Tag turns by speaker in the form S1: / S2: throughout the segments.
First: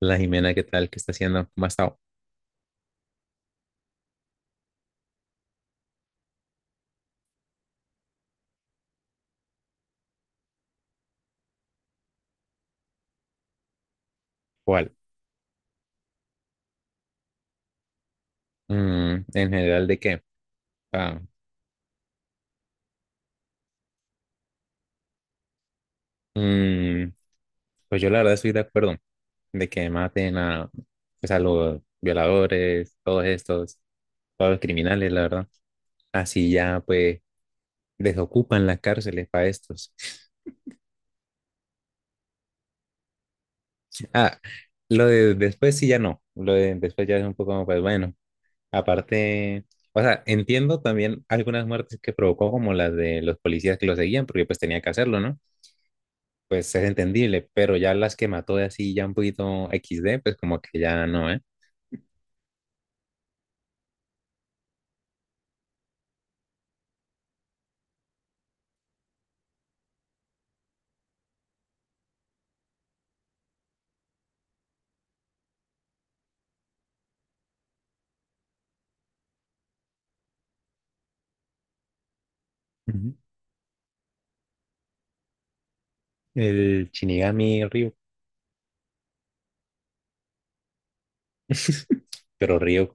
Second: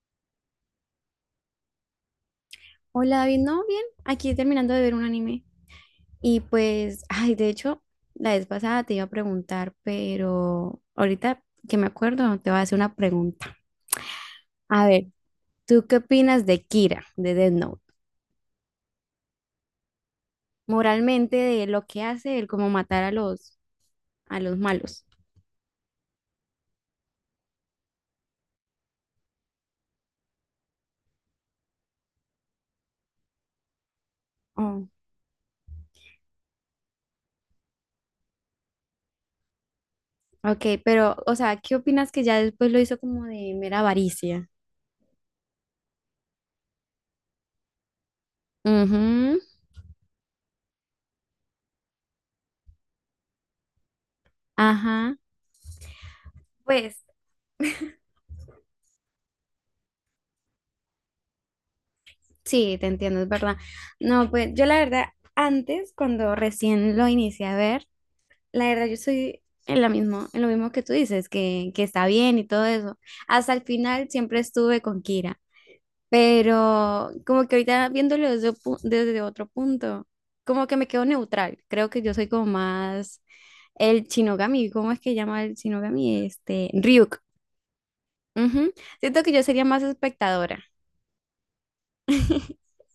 S1: La Jimena, ¿qué tal? ¿Qué está haciendo? ¿Cómo ha estado?
S2: Hola David, ¿no? Bien, aquí terminando de ver un anime. Y pues, ay, de hecho, la vez pasada te iba a preguntar, pero ahorita que me acuerdo, te voy a hacer una pregunta. A
S1: ¿Cuál?
S2: ver, ¿tú qué opinas de Kira, de Death Note?
S1: En general, ¿de qué? Ah,
S2: Moralmente, de lo que hace él, como matar a los malos.
S1: mm, pues yo la verdad estoy de acuerdo de que maten a, pues, a los violadores, todos estos, todos los
S2: Oh,
S1: criminales, la verdad. Así ya, pues, desocupan las cárceles para estos.
S2: ok, pero, o sea, ¿qué opinas que ya después lo hizo como de mera
S1: Ah,
S2: avaricia?
S1: lo de después sí ya no. Lo de después ya es un poco, pues bueno.
S2: Ujú,
S1: Aparte, o sea, entiendo también algunas muertes que provocó, como las de los policías que lo seguían, porque pues tenía que
S2: ajá.
S1: hacerlo, ¿no? Pues es
S2: Pues
S1: entendible, pero ya las que mató de así ya un poquito equis de pues como que ya no, ¿eh?
S2: sí, te entiendo, es verdad. No, pues yo la verdad, antes, cuando recién lo inicié a ver, la verdad yo soy en lo mismo que tú dices, que está bien y todo eso. Hasta el final siempre estuve con Kira, pero como que ahorita viéndolo desde otro punto, como que me quedo neutral. Creo que yo soy como
S1: Ujú.
S2: más el Shinogami, ¿cómo es que llama el Shinogami? Este,
S1: El
S2: Ryuk.
S1: Shinigami Ryu.
S2: Ujú. Siento que yo sería más espectadora.
S1: Pero Ryu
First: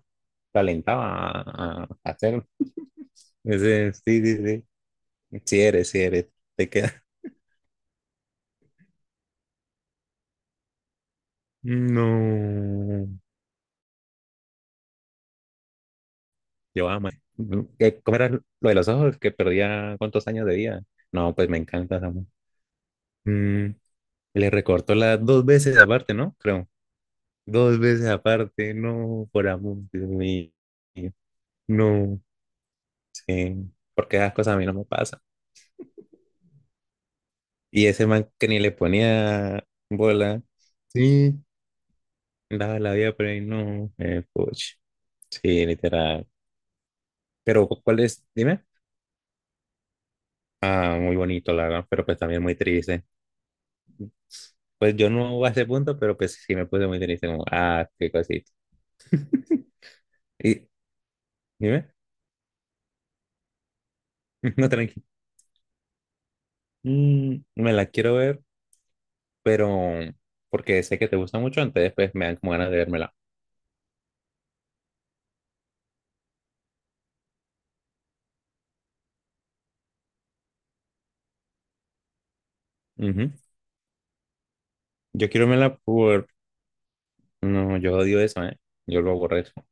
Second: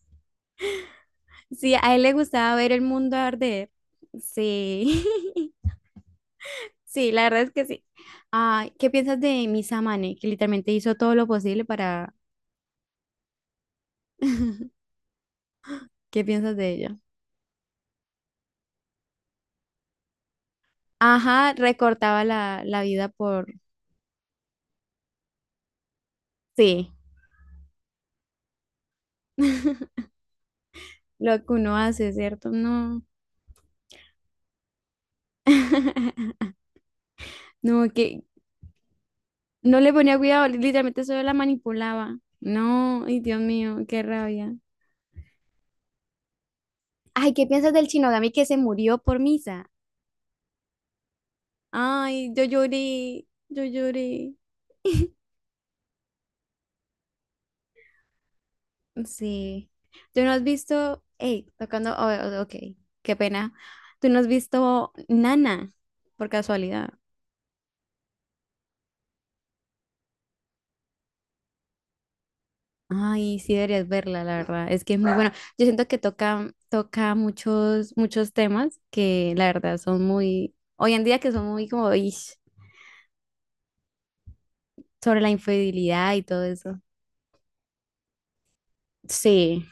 S1: talentaba
S2: Sí,
S1: a
S2: a él le
S1: hacerlo.
S2: gustaba ver el mundo arder.
S1: Ese, sí, sí, sí.
S2: Sí,
S1: Sí eres, sí eres. Te queda.
S2: sí, la verdad es que sí. Ah, ¿qué piensas de Samane, que literalmente hizo todo lo posible para...
S1: No.
S2: ¿Qué piensas de
S1: Yo
S2: ella?
S1: ama. ¿Cómo era lo de los ojos? Que perdía cuántos años de vida. No, pues
S2: Ajá,
S1: me encanta esa
S2: recortaba la vida por...
S1: Mm, le recortó las dos veces aparte, ¿no? Creo.
S2: Sí,
S1: Dos veces aparte, no, por amor de Dios mío.
S2: lo que uno hace,
S1: No,
S2: ¿cierto? No.
S1: sí, porque esas cosas a mí no me pasan. Y
S2: No,
S1: ese
S2: que
S1: man que ni le ponía
S2: no le ponía
S1: bola.
S2: cuidado, literalmente solo la
S1: Sí.
S2: manipulaba.
S1: Daba la
S2: No,
S1: vida
S2: ay,
S1: por
S2: Dios
S1: ahí,
S2: mío,
S1: no,
S2: qué rabia.
S1: puch. Sí, literal.
S2: Ay, ¿qué
S1: Pero,
S2: piensas del
S1: ¿cuál es?
S2: Shinogami que se
S1: Dime.
S2: murió por Misa?
S1: Ah, muy bonito, la verdad, pero pues
S2: Ay,
S1: también
S2: yo
S1: muy triste.
S2: lloré, yo lloré.
S1: Pues yo no a ese punto, pero pues sí me puse muy triste, como, ah, qué cosita.
S2: Sí. ¿Tú no has
S1: Y,
S2: visto, hey,
S1: dime.
S2: tocando, oh, oh, ok, qué pena. ¿Tú no has
S1: No,
S2: visto
S1: tranqui.
S2: Nana por casualidad?
S1: Me la quiero ver, pero porque sé que te gusta mucho, entonces pues me dan como ganas de vérmela.
S2: Ay, sí deberías verla, la verdad. Es que es muy bueno. Yo siento que toca muchos, muchos temas que la verdad son muy, hoy en día que son muy como ish,
S1: Ujú.
S2: sobre
S1: Yo
S2: la
S1: quiero verla.
S2: infidelidad y todo eso.
S1: No, yo odio eso, ¿eh? Yo lo aborrezco.
S2: Sí,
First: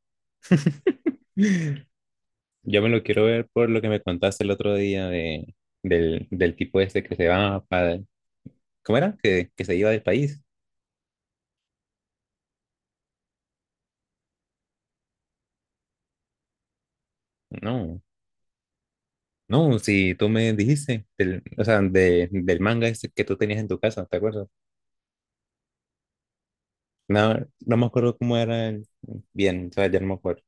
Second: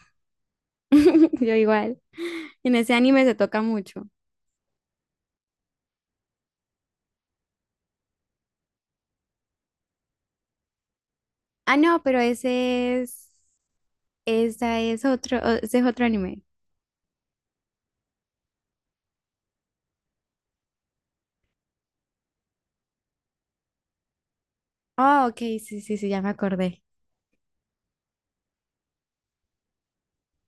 S2: yo igual. En
S1: Yo me
S2: ese
S1: lo quiero
S2: anime se
S1: ver
S2: toca
S1: por lo que me
S2: mucho.
S1: contaste el otro día de, del tipo este que se va para... ¿Cómo era? Que se iba del país.
S2: Ah, no, pero ese es otro anime.
S1: No, no, si tú me dijiste, del, o sea, de, del manga este que tú tenías en tu casa, ¿te acuerdas?
S2: Ah, ok, sí, sí, sí, ya me acordé.
S1: No, no me acuerdo cómo era bien, o sea, ya no me acuerdo.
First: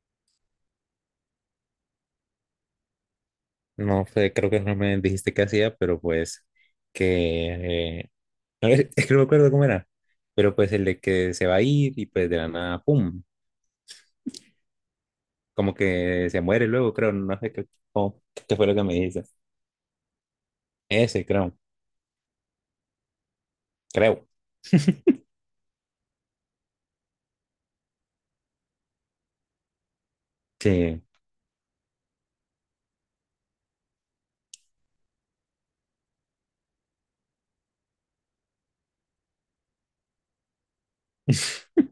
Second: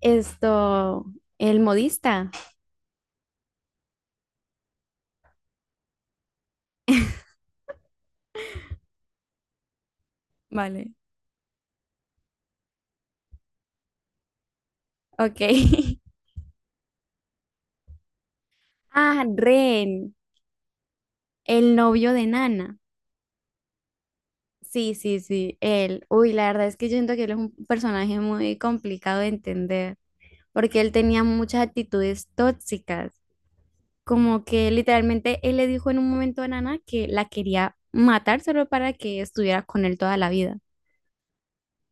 S2: Esto, el modista.
S1: No sé, creo que no me dijiste qué hacía, pero pues que... no, es que no me acuerdo cómo era, pero pues el
S2: Vale.
S1: de que se va a ir y pues de la nada, ¡pum!
S2: Ok.
S1: Como que se muere luego, creo, no sé cómo- qué fue lo que me dijiste.
S2: Ah, Ren,
S1: Ese, creo,
S2: el novio de Nana.
S1: creo.
S2: Sí, sí, sí, él. Uy, la verdad es que yo siento que él es un personaje muy complicado de entender, porque él
S1: Sí,
S2: tenía muchas actitudes tóxicas. Como que literalmente él le dijo en un momento a Nana que la quería matar solo para que estuviera con él toda la vida.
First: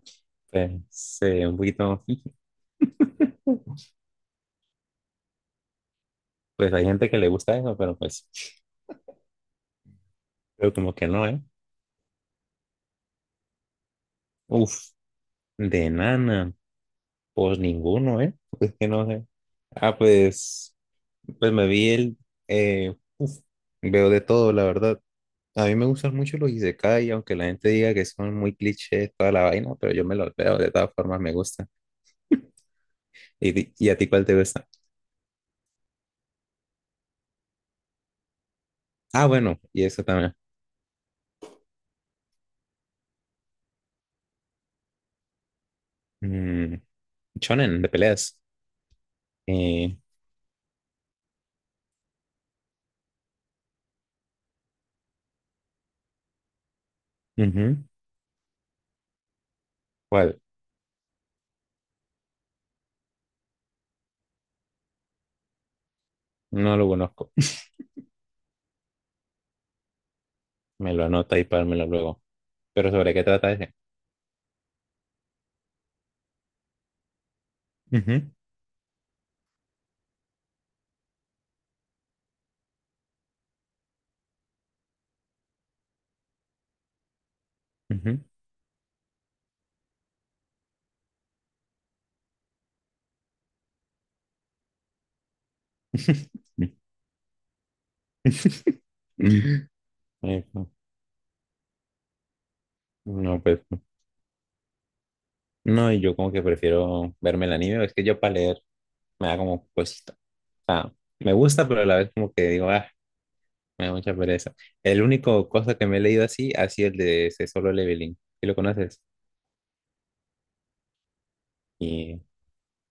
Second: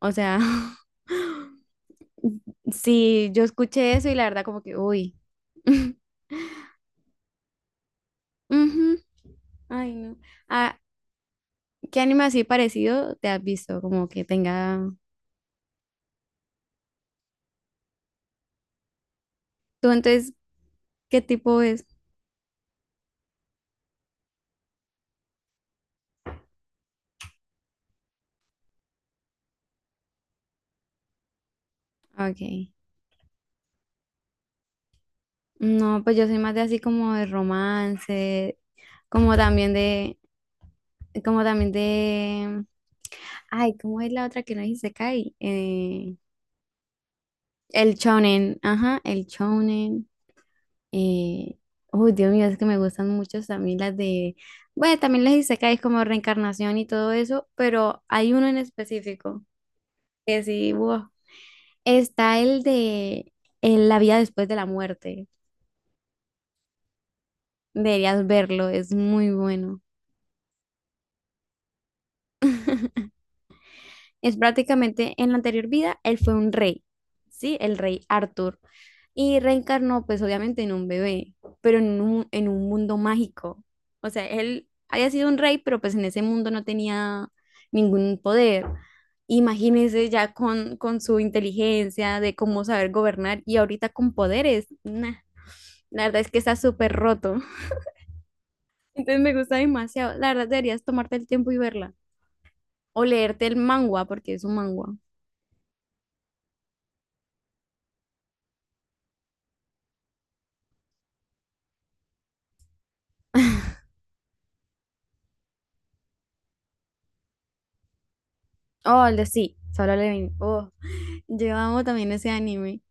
S2: O sea,
S1: pues un poquito.
S2: sí, yo escuché eso y la verdad como que, uy.
S1: Pues hay gente que le gusta eso, pero pues,
S2: Ujú. Ay, no.
S1: pero
S2: Ah,
S1: como que no, ¿eh?
S2: ¿qué anime así parecido te has visto? Como que
S1: Uf,
S2: tenga...
S1: de nana, pues ninguno, ¿eh? Pues que no sé.
S2: ¿Tú
S1: Ah,
S2: entonces
S1: pues,
S2: qué
S1: pues
S2: tipo
S1: me
S2: es?
S1: vi el, eh, uf, veo de todo, la verdad. A mí me gustan mucho los isekai, aunque la gente diga que son muy clichés, toda la vaina, pero yo me los veo, de todas formas me gusta.
S2: Ah, ok.
S1: ¿Y, y a ti cuál te gusta?
S2: No, pues yo soy más de así como de romance,
S1: Ah,
S2: como
S1: bueno,
S2: también
S1: y eso
S2: de...
S1: también.
S2: Como también de... Ay, ¿cómo es la otra que no dice Kai?
S1: Mm, shonen de
S2: El
S1: peleas.
S2: shonen. Ajá, el
S1: Eh,
S2: shonen. Eh... Uy, Dios mío, es que me gustan mucho también las de... Bueno, también les dice Kai como reencarnación y todo eso,
S1: ujú.
S2: pero hay uno en específico
S1: ¿Cuál?
S2: que sí, wow, está el de La vida después de la muerte.
S1: No lo conozco.
S2: Deberías verlo, es muy bueno.
S1: Me lo anota y pármelo luego. Pero ¿sobre qué trata ese?
S2: Es prácticamente en la anterior vida, él fue un rey, ¿sí? El rey
S1: Ujú,
S2: Arthur. Y reencarnó, pues obviamente, en un bebé, pero en un mundo mágico. O sea, él había sido un rey, pero pues en ese mundo no tenía ningún
S1: ujú.
S2: poder. Imagínense ya con su inteligencia de cómo saber gobernar y ahorita con poderes. Nah, la verdad es que está súper roto. Entonces me gusta demasiado. La
S1: Eh,
S2: verdad, deberías tomarte el tiempo y verla. O
S1: no,
S2: leerte el
S1: pues.
S2: manga porque es un manga.
S1: No, y yo como que prefiero verme el anime. Es que yo para leer me da como cosita. O sea, me gusta, pero a la vez como que digo, ah, me da mucha pereza. El único cosa que me he leído así ha sido el de ese Solo Leveling. ¿Sí lo conoces?
S2: Oh, el de sí, Solo Levin. Oh, yo amo también
S1: Y
S2: ese anime.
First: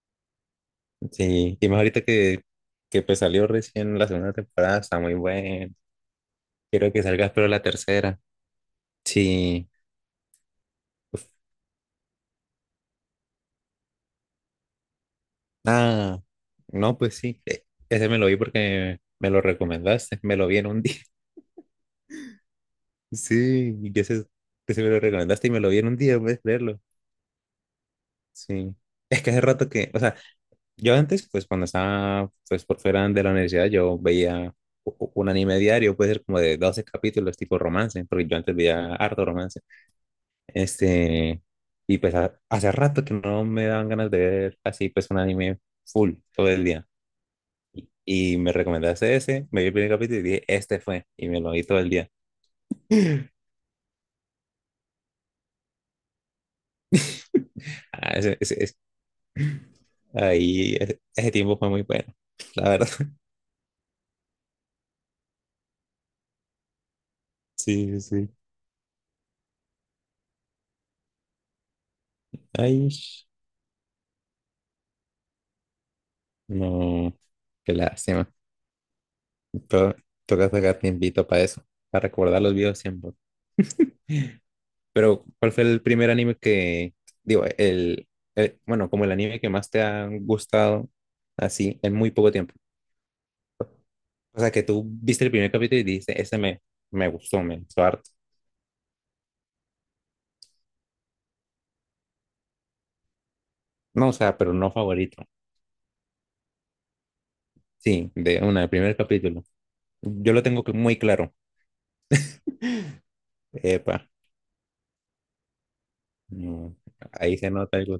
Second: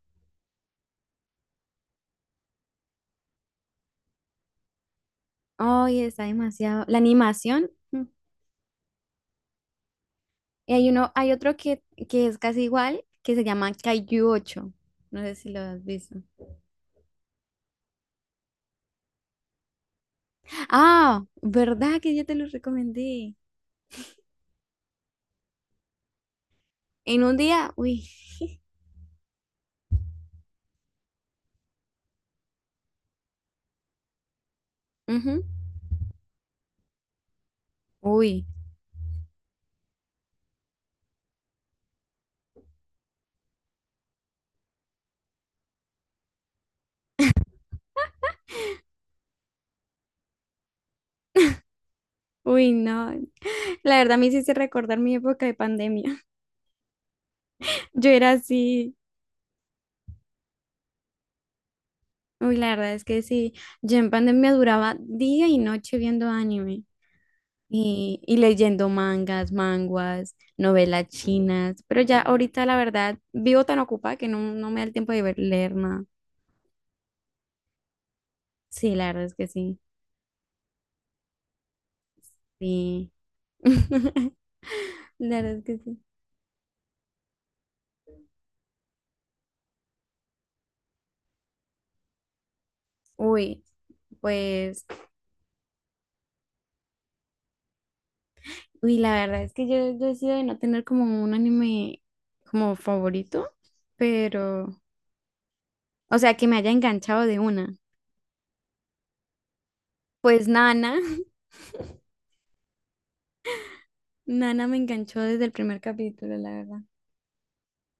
S1: sí, y más ahorita que pues salió recién la segunda temporada, está muy bueno.
S2: Ay, está demasiado.
S1: Quiero
S2: La
S1: que salga pero la
S2: animación. Mm.
S1: tercera. Sí.
S2: Y hay uno,
S1: Uf,
S2: hay otro que es casi igual, que se llama Kaiju 8. No sé si lo has
S1: ah,
S2: visto.
S1: no, pues sí. Ese me lo vi porque me lo recomendaste. Me lo vi en un día.
S2: Ah, ¿verdad que yo te lo recomendé?
S1: Sí, y ese me lo recomendaste y me lo vi en un día, puedes verlo.
S2: En un día, uy.
S1: Sí. Es que hace rato que, o sea, yo antes, pues cuando estaba pues por fuera de la universidad, yo veía un
S2: Ujú,
S1: anime diario, puede ser como de 12 capítulos tipo romance, porque yo
S2: uy.
S1: antes veía harto romance. Este, y pues hace rato que no me daban ganas de ver así pues un anime full todo el día. Y me recomendaste ese, me vi el primer capítulo y dije, este fue, y me lo vi todo el día.
S2: Uy, no. La verdad me hiciste recordar mi época de pandemia. Yo
S1: Ah,
S2: era así.
S1: ahí, ese tiempo fue muy bueno,
S2: Uy,
S1: la
S2: la
S1: verdad.
S2: verdad es que sí, yo en pandemia duraba día y noche viendo anime
S1: Sí, sí,
S2: y,
S1: sí.
S2: y leyendo mangas, manguas, novelas chinas, pero ya ahorita la
S1: Ay,
S2: verdad vivo tan ocupada que no, no me da el tiempo de leer nada.
S1: no, qué lástima.
S2: Sí, la verdad es que sí,
S1: To- toca sacar tiempito para eso, para recordar los videos
S2: sí.
S1: siempre. Pero,
S2: La
S1: ¿cuál
S2: verdad es
S1: fue
S2: que
S1: el
S2: sí.
S1: primer anime que, digo, bueno, como el anime que más te ha gustado así en muy poco tiempo?
S2: Uy,
S1: O sea, que tú
S2: pues,
S1: viste el primer capítulo y dijiste, me gustó harto.
S2: uy, la verdad es que yo he sido de no tener como un anime como favorito,
S1: No, o sea, pero no
S2: pero,
S1: favorito.
S2: o sea, que me haya enganchado de una.
S1: Sí, de una, el primer capítulo. Yo lo
S2: Pues
S1: tengo muy
S2: Nana.
S1: claro. Epa,
S2: Nana me enganchó desde el primer capítulo, la
S1: no,
S2: verdad.
S1: ahí se nota algo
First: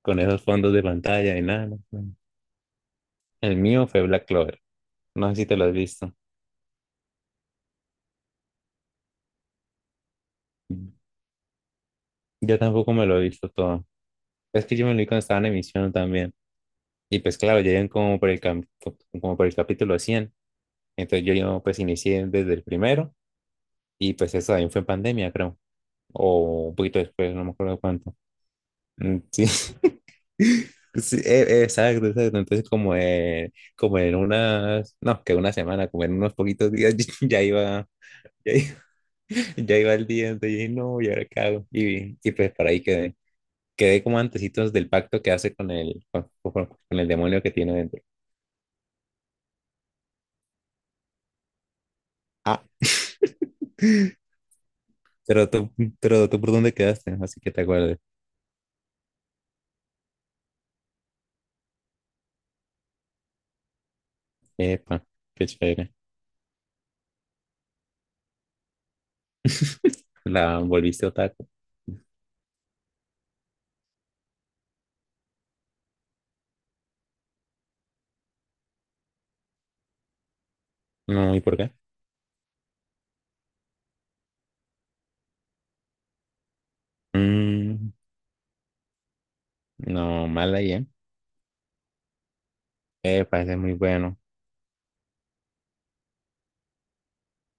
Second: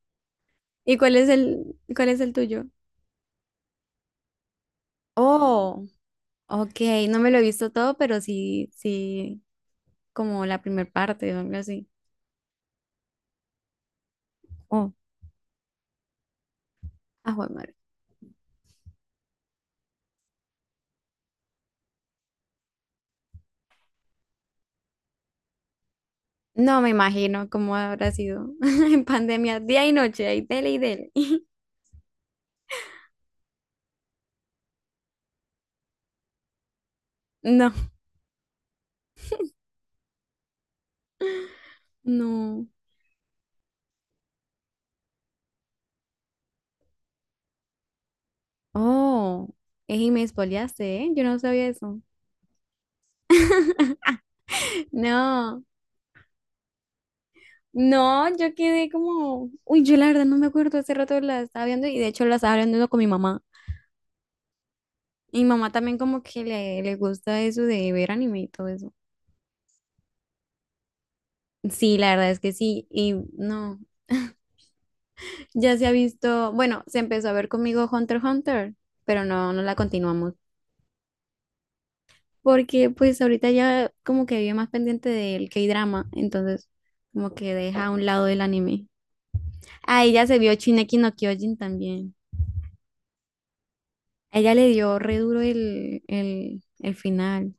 S1: con esos fondos de
S2: ¿Y cuál es
S1: pantalla y nada.
S2: el,
S1: No,
S2: cuál
S1: no.
S2: es el tuyo?
S1: El mío fue Black Clover. No sé si te lo has
S2: Oh,
S1: visto.
S2: ok, no me lo he visto todo, pero sí, sí, como la primer parte o algo así.
S1: Yo tampoco me lo he visto todo. Es que yo me
S2: Oh,
S1: lo vi cuando estaba en emisión también. Y
S2: a
S1: pues
S2: Juan
S1: claro, ya
S2: madre.
S1: iban como por como por el capítulo 100. Entonces yo pues inicié desde el primero y pues eso también fue en pandemia, creo. O un
S2: No me
S1: poquito después, no
S2: imagino
S1: me
S2: cómo
S1: acuerdo
S2: habrá
S1: cuánto.
S2: sido en
S1: Sí,
S2: pandemia, día y noche, ahí dele y dele.
S1: sí, exacto, exacto. Entonces como, como en unas, no, que una semana, como en unos poquitos días ya
S2: No.
S1: iba, ya iba, ya iba el día. Entonces dije, no, ¿y ahora qué hago? Y pues
S2: No.
S1: para ahí quedé. Quedé como antecitos del pacto que hace con con el demonio que tiene dentro.
S2: Oh, ey, y me spoileaste, ¿eh? Yo no sabía eso.
S1: Ah. Pero
S2: No,
S1: tú, pero tú por dónde quedaste, así que te acuerdas.
S2: no, yo quedé como, uy, yo la verdad no me acuerdo, hace rato la estaba viendo y de hecho la estaba viendo con mi mamá.
S1: Epa,
S2: Y
S1: qué
S2: mamá
S1: chévere.
S2: también como que le gusta eso de ver anime y todo eso.
S1: La volviste otaku.
S2: Sí, la verdad es que sí. Y no, ya se ha visto, bueno, se empezó a ver conmigo Hunter x Hunter, pero no, no la continuamos.
S1: No, ¿y por qué?
S2: Porque pues ahorita ya como que vive más pendiente del K-drama, entonces como que deja a
S1: Mm,
S2: un lado el anime. A ella
S1: no,
S2: se vio
S1: mal ahí, ¿eh?
S2: Shingeki no Kyojin también.
S1: Epa, ese es muy bueno.
S2: A ella le dio re duro el final.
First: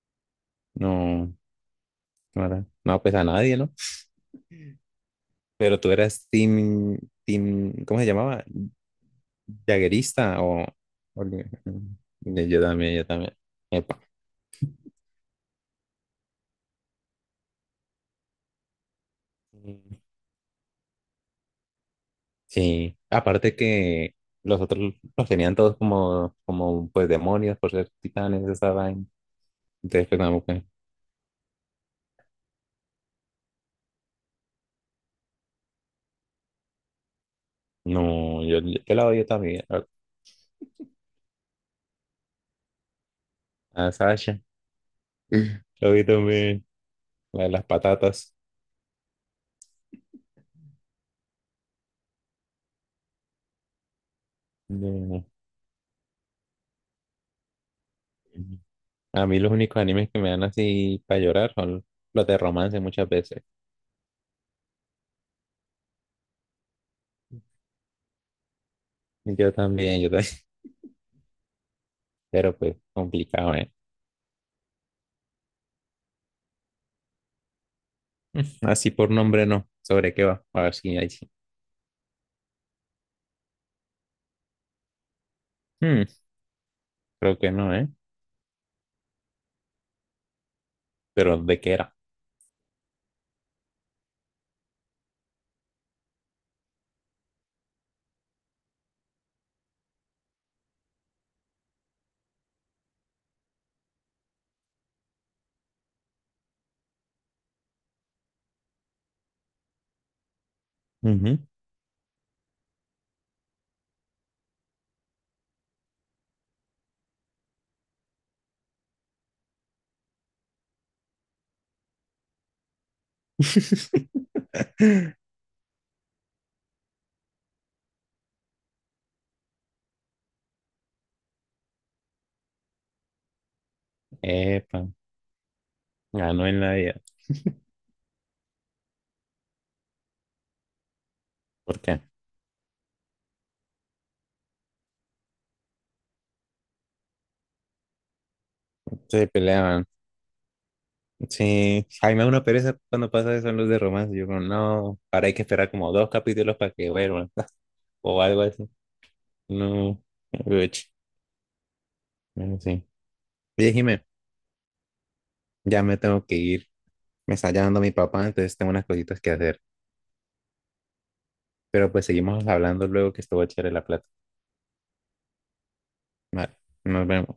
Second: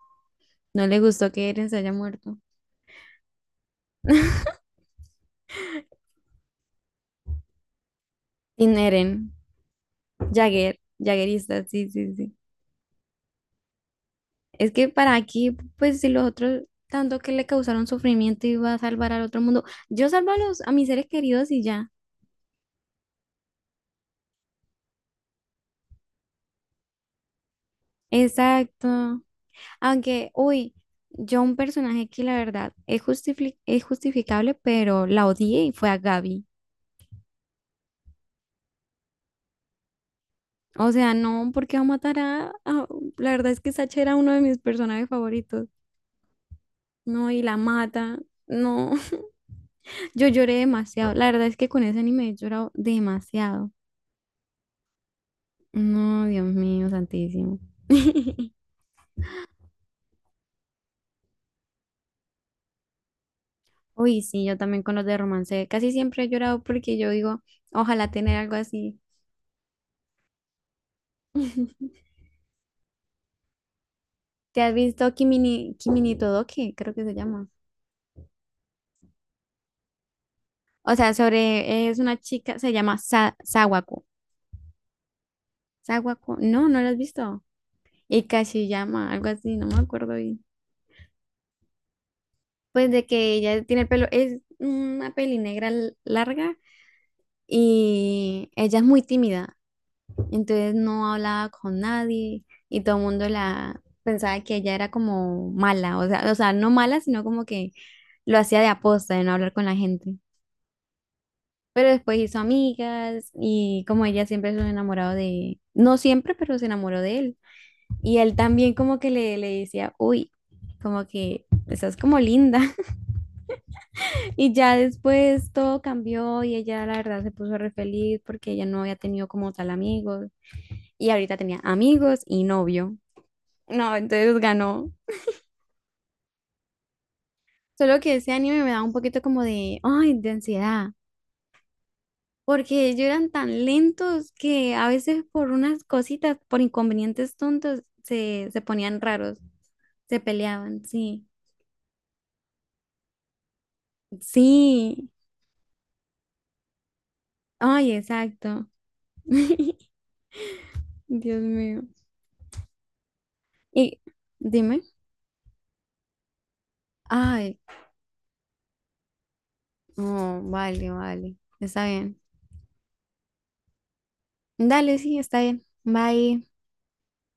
S2: No le gustó
S1: No,
S2: que Eren se haya muerto.
S1: no, no, pues a nadie, ¿no? Pero tú eras team, ¿cómo se llamaba?
S2: Sin Eren,
S1: Jaguerista o...
S2: Jagger,
S1: o li-
S2: Jaggerista, sí, sí, sí.
S1: yo también, yo también. Epa.
S2: Es que para aquí, pues si los otros tanto que le causaron sufrimiento iba a salvar al otro mundo, yo salvo a mis seres queridos y ya.
S1: Sí, aparte que los otros los tenían todos como, como pues demonios por ser titanes, esa vaina.
S2: Exacto.
S1: Entonces, pues,
S2: Aunque, uy, yo un personaje que la verdad es es justificable, pero la odié y fue a Gaby.
S1: no, yo la odio también.
S2: O sea, no, porque va a matar La verdad es que
S1: A
S2: Sacha era uno
S1: Sasha.
S2: de mis personajes favoritos.
S1: La odio también.
S2: No, y
S1: La de
S2: la
S1: las
S2: mata.
S1: patatas.
S2: No, yo lloré demasiado. La verdad es que con ese anime he llorado demasiado.
S1: No.
S2: No, Dios mío, santísimo.
S1: A mí los únicos animes que me dan así para llorar son los de romance muchas veces.
S2: Uy, sí, yo también con los de romance. Casi siempre he llorado porque yo digo, ojalá tener algo así.
S1: Yo también, yo también. Pero pues complicado, ¿eh?
S2: ¿Te has visto Kimini Todoke? Creo que se llama.
S1: Así por nombre no. ¿Sobre qué va? A ver
S2: O
S1: si hay.
S2: sea,
S1: Sí.
S2: sobre, es una chica, se llama Sawako.
S1: Hmm,
S2: Sawako, no, no la has
S1: creo
S2: visto.
S1: que no, ¿eh?
S2: Y llama algo así, no me acuerdo bien.
S1: Pero ¿de qué era?
S2: Pues de que ella tiene el pelo, es una peli negra larga y ella es muy tímida. Entonces no hablaba con nadie y todo el mundo la pensaba que ella era como mala, o sea, no mala, sino como que lo hacía de aposta, de no hablar con la gente.
S1: Ujú.
S2: Pero después hizo amigas y como ella siempre se enamoró de, no siempre, pero se enamoró de él. Y él también como que le decía, uy, como que estás como linda. Y ya después todo cambió y ella la verdad se puso re feliz porque ella no había tenido como tal amigos. Y ahorita tenía amigos y novio. No, entonces
S1: Epa,
S2: ganó.
S1: ganó en la vida.
S2: Solo que ese anime me da un poquito como de, ay, de ansiedad,
S1: ¿Por qué?
S2: porque ellos eran tan lentos que a veces por unas cositas, por inconvenientes tontos, se ponían
S1: Se
S2: raros,
S1: peleaban.
S2: se peleaban, sí,
S1: Sí, a mí me da una pereza cuando pasa eso en los de romance. Yo como, no,
S2: sí,
S1: ahora hay que esperar como dos capítulos para que vuelvan
S2: ay,
S1: o algo así.
S2: exacto.
S1: No, uch,
S2: Dios mío.
S1: bueno, sí. Oye,
S2: Y
S1: Jimé,
S2: dime,
S1: ya me tengo que ir. Me está
S2: ay,
S1: llamando mi papá, entonces tengo unas cositas que hacer.
S2: oh, vale, vale, está
S1: Pero pues
S2: bien.
S1: seguimos hablando luego que estuvo chévere la plata.
S2: Dale, sí, está bien. Bye.
S1: Vale, nos vemos.